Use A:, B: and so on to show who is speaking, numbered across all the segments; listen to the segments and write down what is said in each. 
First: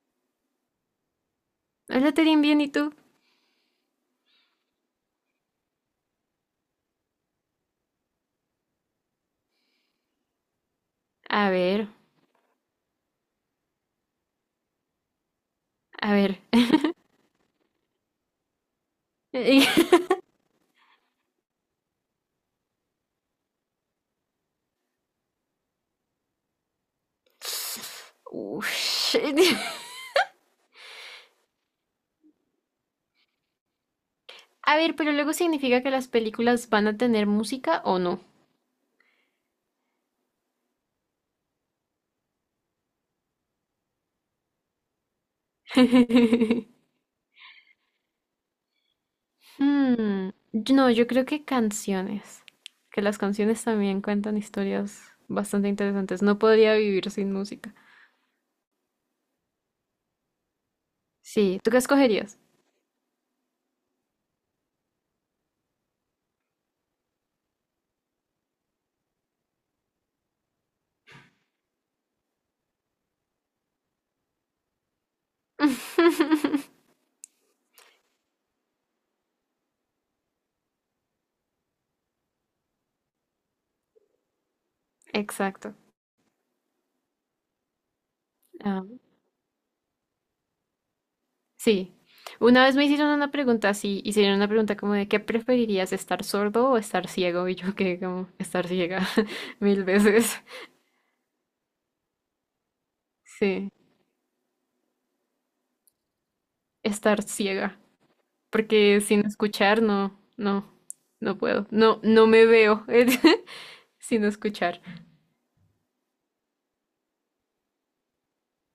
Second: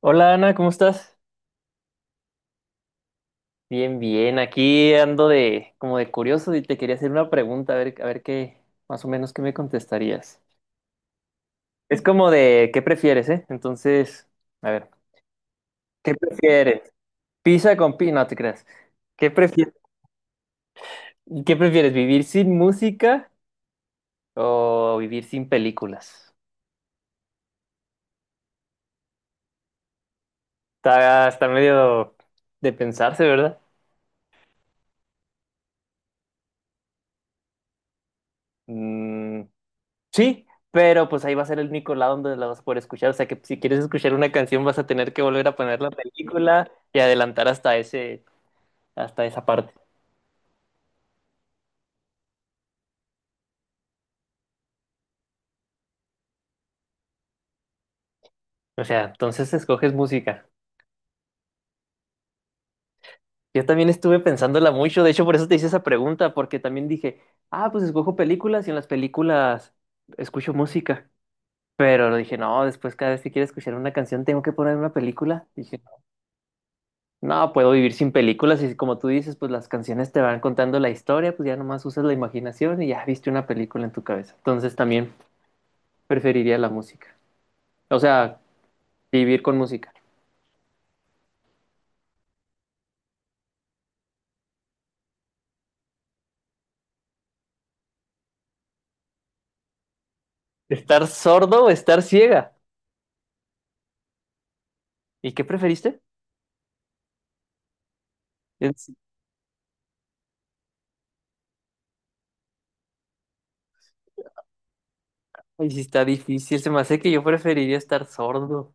A: Hola Ana, ¿cómo estás?
B: Hola, Terín, bien, ¿y tú?
A: Bien, bien, aquí ando de como de curioso y te quería hacer una pregunta, a ver qué, más o menos qué me contestarías.
B: A ver,
A: Es como de qué prefieres, ¿eh? Entonces, a ver,
B: a
A: ¿qué
B: ver.
A: prefieres? Pizza con pi, no te creas. ¿Qué
B: Y-
A: prefieres? ¿Qué prefieres? ¿Vivir sin música o vivir sin películas?
B: Ush.
A: Está medio de pensarse, ¿verdad?
B: A ver, pero luego significa que las películas van a tener música o no.
A: Mm, sí, pero pues ahí va a ser el único lado donde la vas a poder escuchar. O sea que si quieres escuchar una canción vas a tener que volver a poner la película y adelantar hasta hasta esa parte.
B: Hmm, No, yo creo que canciones. Que las canciones también cuentan historias bastante interesantes. No podría vivir sin música.
A: O sea, entonces escoges música.
B: Sí, ¿tú qué escogerías?
A: Yo también estuve pensándola mucho, de hecho por eso te hice esa pregunta, porque también dije, ah, pues escojo películas y en las películas escucho música. Pero dije, no, después cada vez que quiero escuchar una canción tengo que poner una película. Dije, no, puedo vivir sin películas y como tú dices, pues las canciones te van contando la historia, pues ya nomás usas la imaginación y ya viste una película en tu cabeza. Entonces también
B: Exacto.
A: preferiría la música. O sea,
B: Ah.
A: vivir con música.
B: Sí. Una vez me hicieron una pregunta así, hicieron una pregunta como de ¿qué preferirías, estar sordo o estar ciego? Y yo que como estar ciega 1000 veces.
A: ¿Estar sordo o estar ciega?
B: Sí,
A: ¿Y qué preferiste?
B: estar ciega,
A: Es-
B: porque sin escuchar no puedo. No, no me veo sin escuchar.
A: Ay, sí está difícil, se me hace que yo preferiría estar sordo.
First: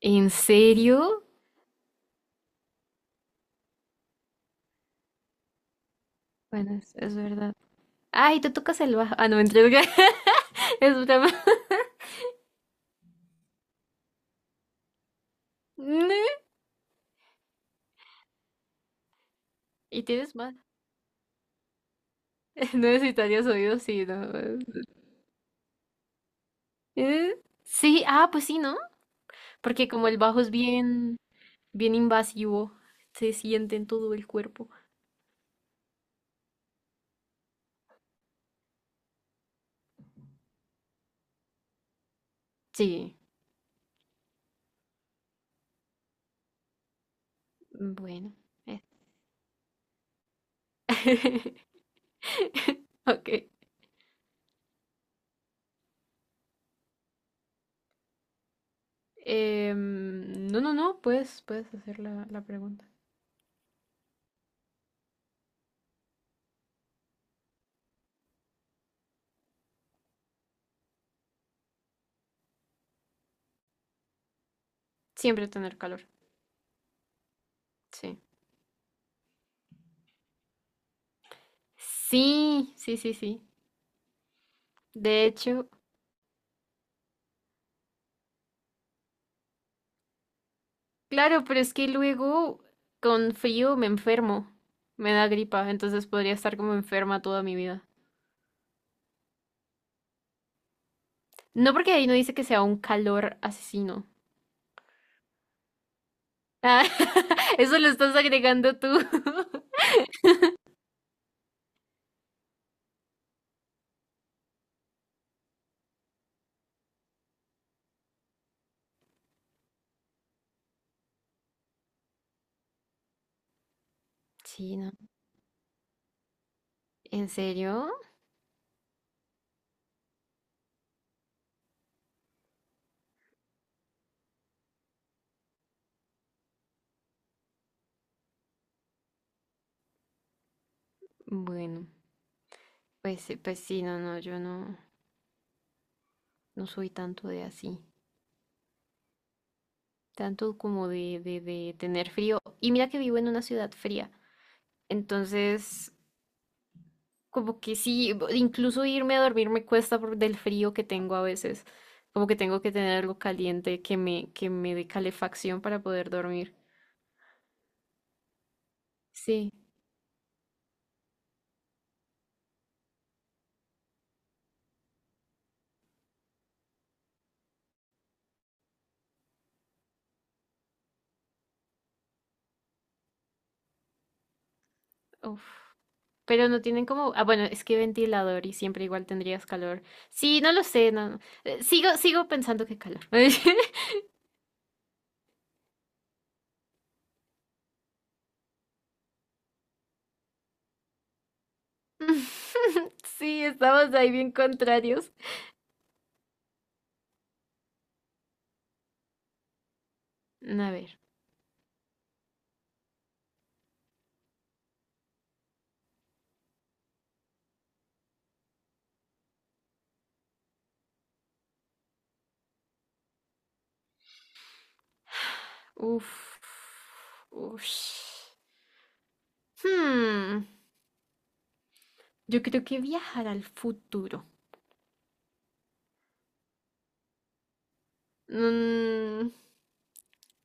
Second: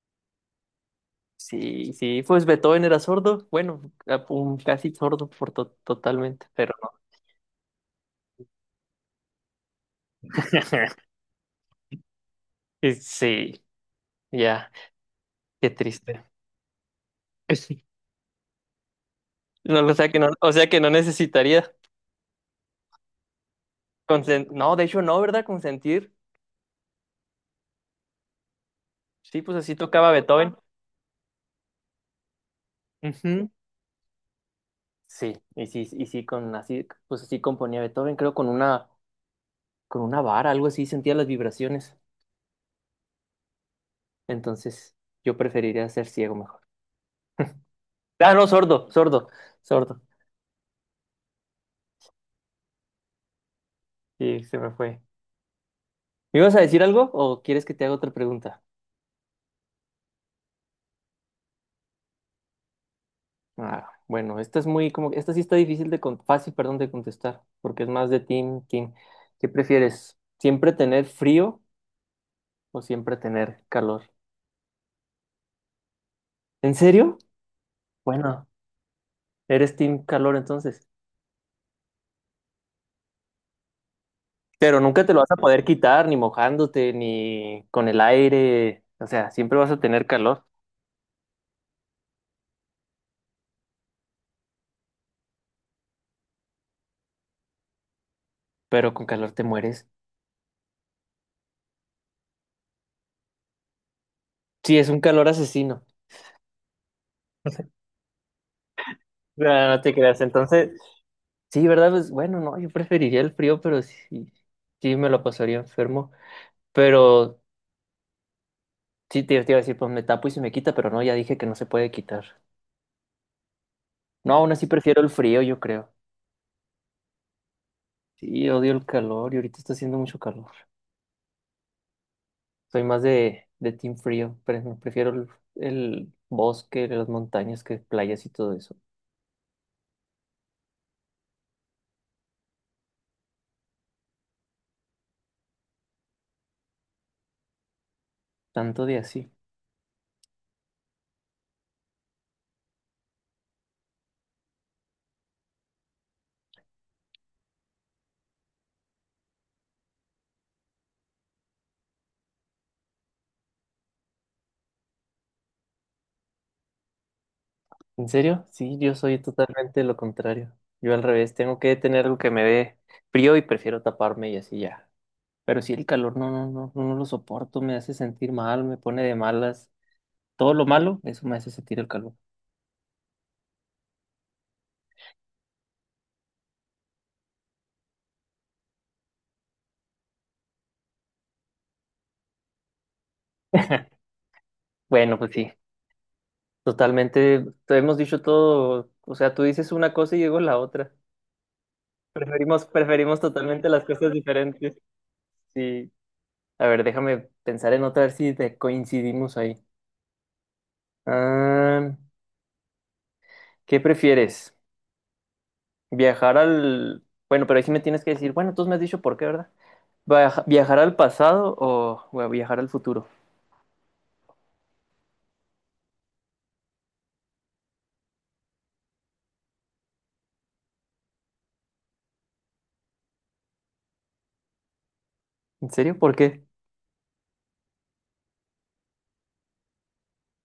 B: ¿En serio?
A: Sí, sí, pues Beethoven era sordo, bueno, a- un- casi sordo por to- totalmente, pero
B: Bueno,
A: no.
B: es verdad. Ay, te tocas el bajo. Ah, no, mentira. Es broma.
A: Sí, ya, qué triste.
B: Ne-
A: No, o
B: Y
A: sea que no,
B: tienes
A: o
B: más.
A: sea que no necesitaría
B: No necesitarías oídos, sí, no.
A: consen- No, de hecho no, ¿verdad? Consentir.
B: Eh, Sí, ah, pues sí, ¿no?
A: Sí, pues así
B: Porque como
A: tocaba
B: el bajo es
A: Beethoven.
B: bien, bien invasivo, se
A: Ujú.
B: siente en todo el cuerpo.
A: Sí, y sí, y sí, con así, pues así componía Beethoven, creo con una vara, algo así, sentía las vibraciones.
B: Sí,
A: Entonces, yo preferiría ser ciego mejor.
B: bueno.
A: Ah, no,
B: eh.
A: sordo, sordo, sordo.
B: Ok.
A: Sí, se me fue. ¿Me ibas a decir algo o quieres que te haga otra pregunta?
B: No, no, no, puedes, puedes hacer la pregunta.
A: Ah, bueno, esta es muy como, esta sí está difícil de, con- fácil, perdón, de contestar, porque es más de team, team. ¿Qué prefieres? ¿Siempre tener frío o siempre tener calor?
B: Siempre tener calor.
A: ¿En serio?
B: Sí.
A: Bueno, eres team calor entonces.
B: Sí, sí, sí, sí.
A: Pero nunca te lo
B: De
A: vas a poder
B: hecho,
A: quitar, ni mojándote, ni con el aire. O sea, siempre vas a tener calor,
B: claro, pero es que luego con frío me enfermo. Me da gripa, entonces podría estar como enferma toda mi vida.
A: pero con calor te mueres.
B: No porque ahí no dice que sea un calor asesino.
A: Sí, es un calor asesino.
B: Ah, eso lo estás agregando tú.
A: No, no te creas. Entonces, sí, ¿verdad? Pues bueno, no, yo preferiría el frío, pero sí, sí me lo pasaría enfermo. Pero sí, te iba a decir, pues me tapo y se me quita, pero no, ya dije que no se puede quitar. No, aún así
B: Sí, no.
A: prefiero el frío, yo creo.
B: ¿En serio?
A: Sí, odio el calor y ahorita está haciendo mucho calor. Soy más de team frío, pero prefiero el bosque, las montañas que playas y todo eso.
B: Bueno, pues, pues sí, no, no, yo no, no soy tanto de así,
A: Tanto de así.
B: tanto como de tener frío. Y mira que vivo en una ciudad fría, entonces como que sí, incluso irme a dormir me cuesta por del frío que tengo a veces, como que tengo que tener algo caliente que me dé calefacción para poder dormir.
A: ¿En serio? Sí, yo soy
B: Sí,
A: totalmente lo contrario. Yo al revés, tengo que tener algo que me dé frío y prefiero taparme y así ya. Pero sí el calor, no lo soporto, me hace sentir mal, me pone de malas. Todo lo malo, eso me hace sentir el calor.
B: Uf. Pero no tienen como, ah, bueno, es que ventilador y siempre igual tendrías calor. Sí, no lo sé, no, no. Sigo pensando que calor.
A: Bueno, pues sí, totalmente, te hemos dicho todo, o sea, tú dices una cosa y digo la otra. Preferimos
B: Sí,
A: totalmente las
B: estamos ahí
A: cosas
B: bien
A: diferentes.
B: contrarios.
A: Sí. A ver, déjame pensar en otra, a ver si te coincidimos ahí.
B: A ver.
A: Ah, ¿qué prefieres? ¿Viajar al... Bueno, pero ahí sí me tienes que decir, bueno, tú me has dicho por qué, ¿verdad? Viaja- ¿Viajar al pasado o bueno, viajar al futuro?
B: Uf. Ush. Hmm. Yo creo que viajar al futuro.
A: ¿En serio? ¿Por qué?
B: Mm,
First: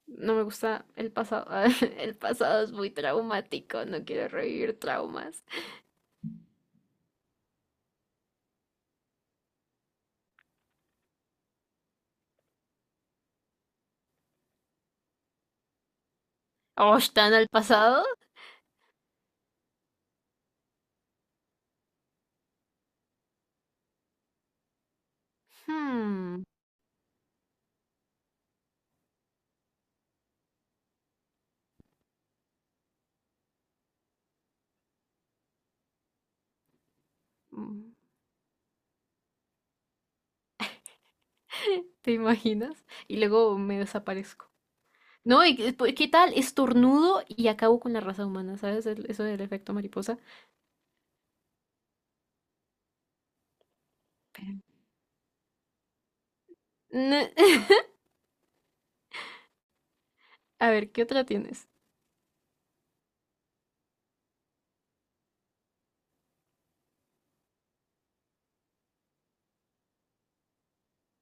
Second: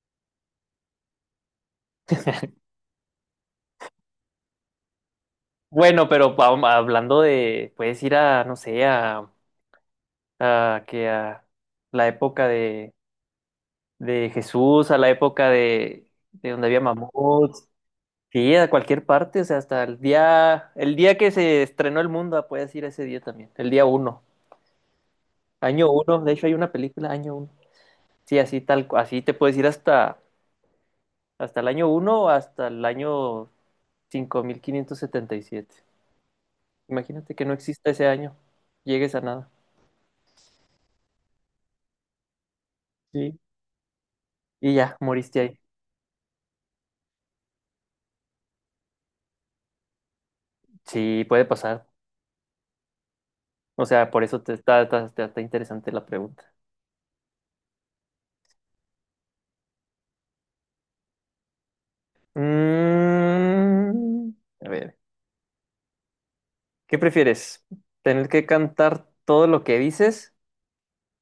B: no me gusta el pasado. El pasado es muy traumático. No quiero revivir traumas.
A: Bueno, pero pa- hablando de, puedes ir a, no sé, a la época de Jesús, a la época de donde había
B: ¿O están al
A: mamuts.
B: pasado?
A: Sí, a cualquier parte, o sea, hasta el día que se estrenó el mundo, ah, puedes ir ese día también, el día uno, año uno, de
B: Hmm.
A: hecho hay una película, año uno. Sí, así tal, cu- así te puedes ir hasta el año uno o hasta el año 5577. Imagínate que no exista
B: mm.
A: ese año, llegues a nada.
B: ¿Te imaginas? Y
A: Sí.
B: luego me desaparezco.
A: Y ya, moriste
B: No,
A: ahí.
B: pues, ¿qué tal? Estornudo y acabo con la raza humana, ¿sabes? Eso del efecto mariposa.
A: Sí, puede pasar. O sea, por eso te
B: Pero-
A: está interesante la pregunta.
B: Ne- A ver, ¿qué otra tienes?
A: Mm, a ver. ¿Qué prefieres? ¿Tener que cantar todo lo que dices?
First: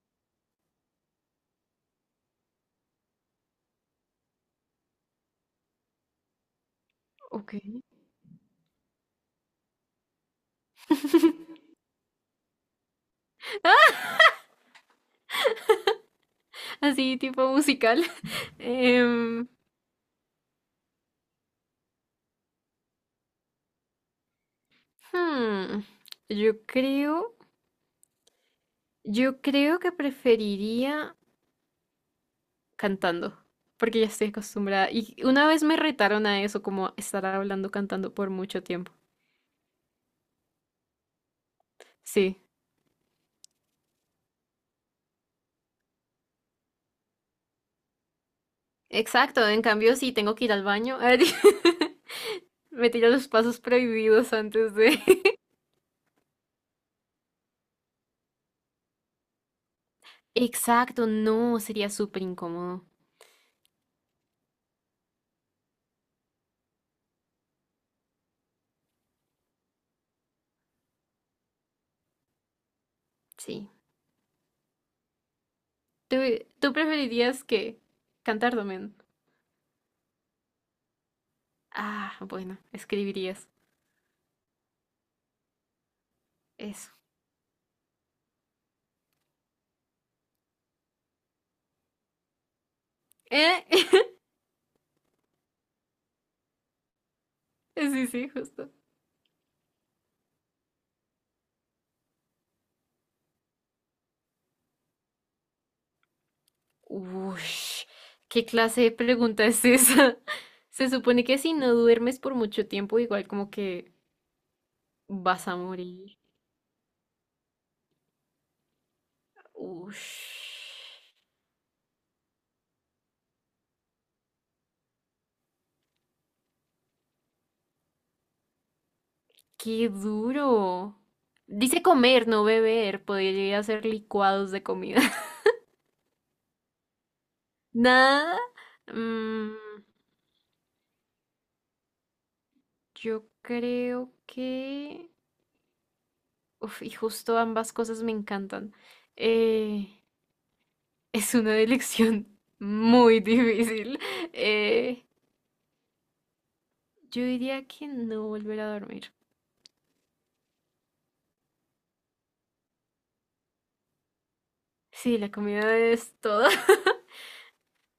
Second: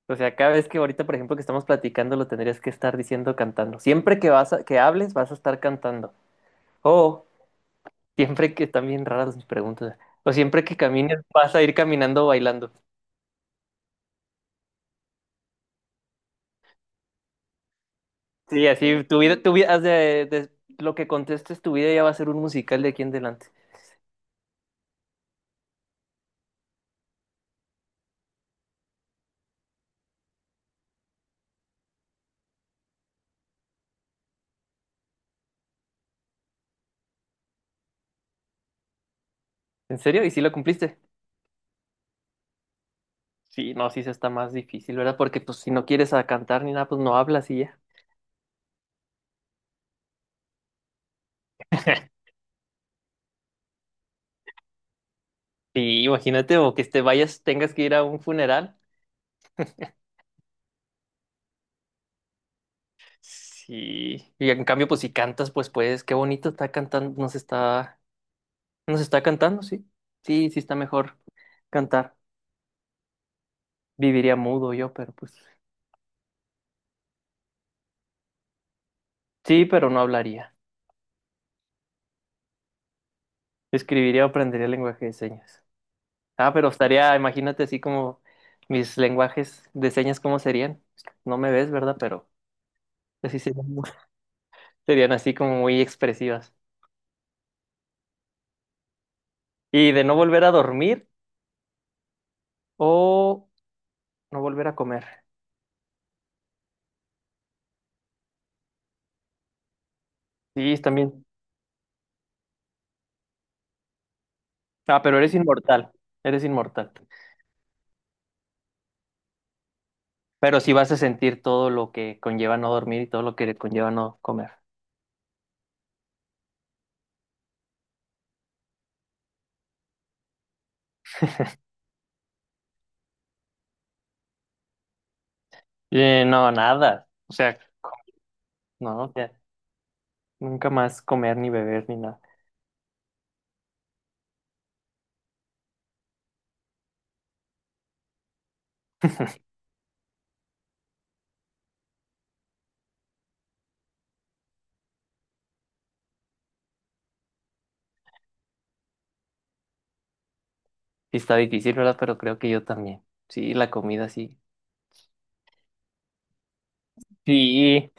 A: O sea, cada vez que ahorita, por ejemplo, que estamos platicando, lo tendrías que estar diciendo cantando. Siempre que vas a- que hables, vas a estar cantando. O
B: Ok.
A: siempre que están bien raras mis preguntas. O siempre que camines, vas a ir caminando bailando.
B: Así, tipo musical.
A: Sí, así
B: Em,
A: tu vida, haz de- lo que contestes, tu vida ya va a ser un musical de aquí en adelante.
B: hmm, Yo creo, yo creo que preferiría cantando, porque ya estoy acostumbrada. Y una vez me retaron a eso, como estar hablando cantando por mucho tiempo.
A: ¿En serio? ¿Y si lo cumpliste?
B: Sí,
A: Sí, no, sí se está más difícil, ¿verdad? Porque pues si no quieres a cantar ni nada, pues no hablas y ya.
B: exacto. En cambio, si tengo que ir al baño. Me tira los pasos prohibidos antes de…
A: Sí, imagínate, o que te vayas, tengas que ir a un funeral.
B: Exacto, no, sería súper incómodo.
A: Sí. Y en cambio, pues si cantas, pues, qué bonito está cantando, nos está cantando, sí. Sí, sí está mejor cantar.
B: Sí.
A: Viviría mudo yo, pero pues.
B: ¿Tú, ¿tú preferirías que cantar también?
A: Sí, pero no hablaría.
B: Ah, bueno, escribirías.
A: Escribiría o aprendería lenguaje de señas. Ah, pero
B: Eso.
A: estaría, imagínate así como mis lenguajes de señas, ¿cómo serían? No me ves, ¿verdad? Pero así
B: ¿Eh?
A: serían, muy- serían así como muy expresivas.
B: Sí, sí, justo.
A: Y de no volver a dormir o no volver a comer.
B: Uy, ¿qué clase de pregunta es esa?
A: Sí,
B: Se supone
A: también.
B: que si no duermes por mucho tiempo, igual como que
A: Ah, pero eres
B: vas a
A: inmortal.
B: morir.
A: Eres inmortal.
B: Uy,
A: Pero sí vas a sentir todo lo que conlleva no dormir y todo lo que conlleva no comer.
B: qué duro. Dice comer, no beber. Podría ser licuados de comida.
A: No, nada. O sea,
B: Nada.
A: no, o sea,
B: Mm,
A: nunca más comer ni beber ni nada.
B: yo creo que… Uf, y justo ambas cosas me encantan. Eh, es una elección muy difícil. Eh, yo diría que no volver a dormir.
A: Sí está difícil, ¿verdad? Pero creo que yo también. Sí, la comida sí.
B: Sí, la comida es todo.
A: Sí.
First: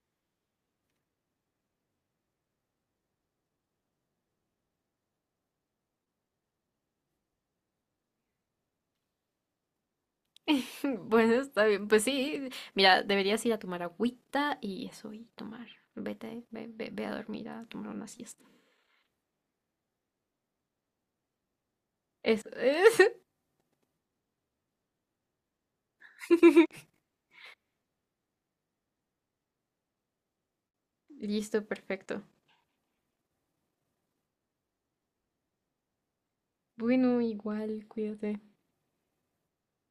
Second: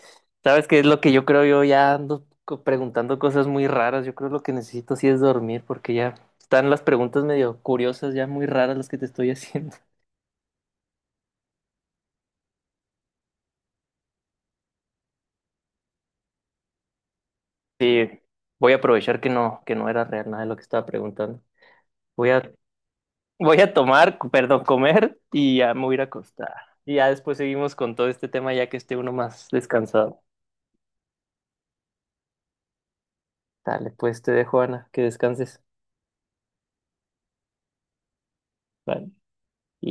A: ¿Sabes qué es lo que yo creo? Yo ya ando co- preguntando cosas muy raras. Yo creo lo que necesito sí es dormir porque ya están las preguntas medio curiosas, ya muy raras las que te estoy haciendo.
B: Bueno, está bien. Pues sí, mira, deberías ir a tomar agüita y eso, y tomar. Vete, ve, ve, ve a dormir, a tomar una
A: Sí,
B: siesta.
A: voy a aprovechar que no era real nada de lo que estaba preguntando. Voy
B: Eso
A: a,
B: es.
A: voy a tomar, perdón, comer y ya me voy a ir a acostar. Y ya después seguimos con todo este tema ya que esté uno más descansado.
B: Listo, perfecto.
A: Dale, pues te dejo, Ana, que descanses.
B: Bueno, igual, cuídate.
A: Vale. Y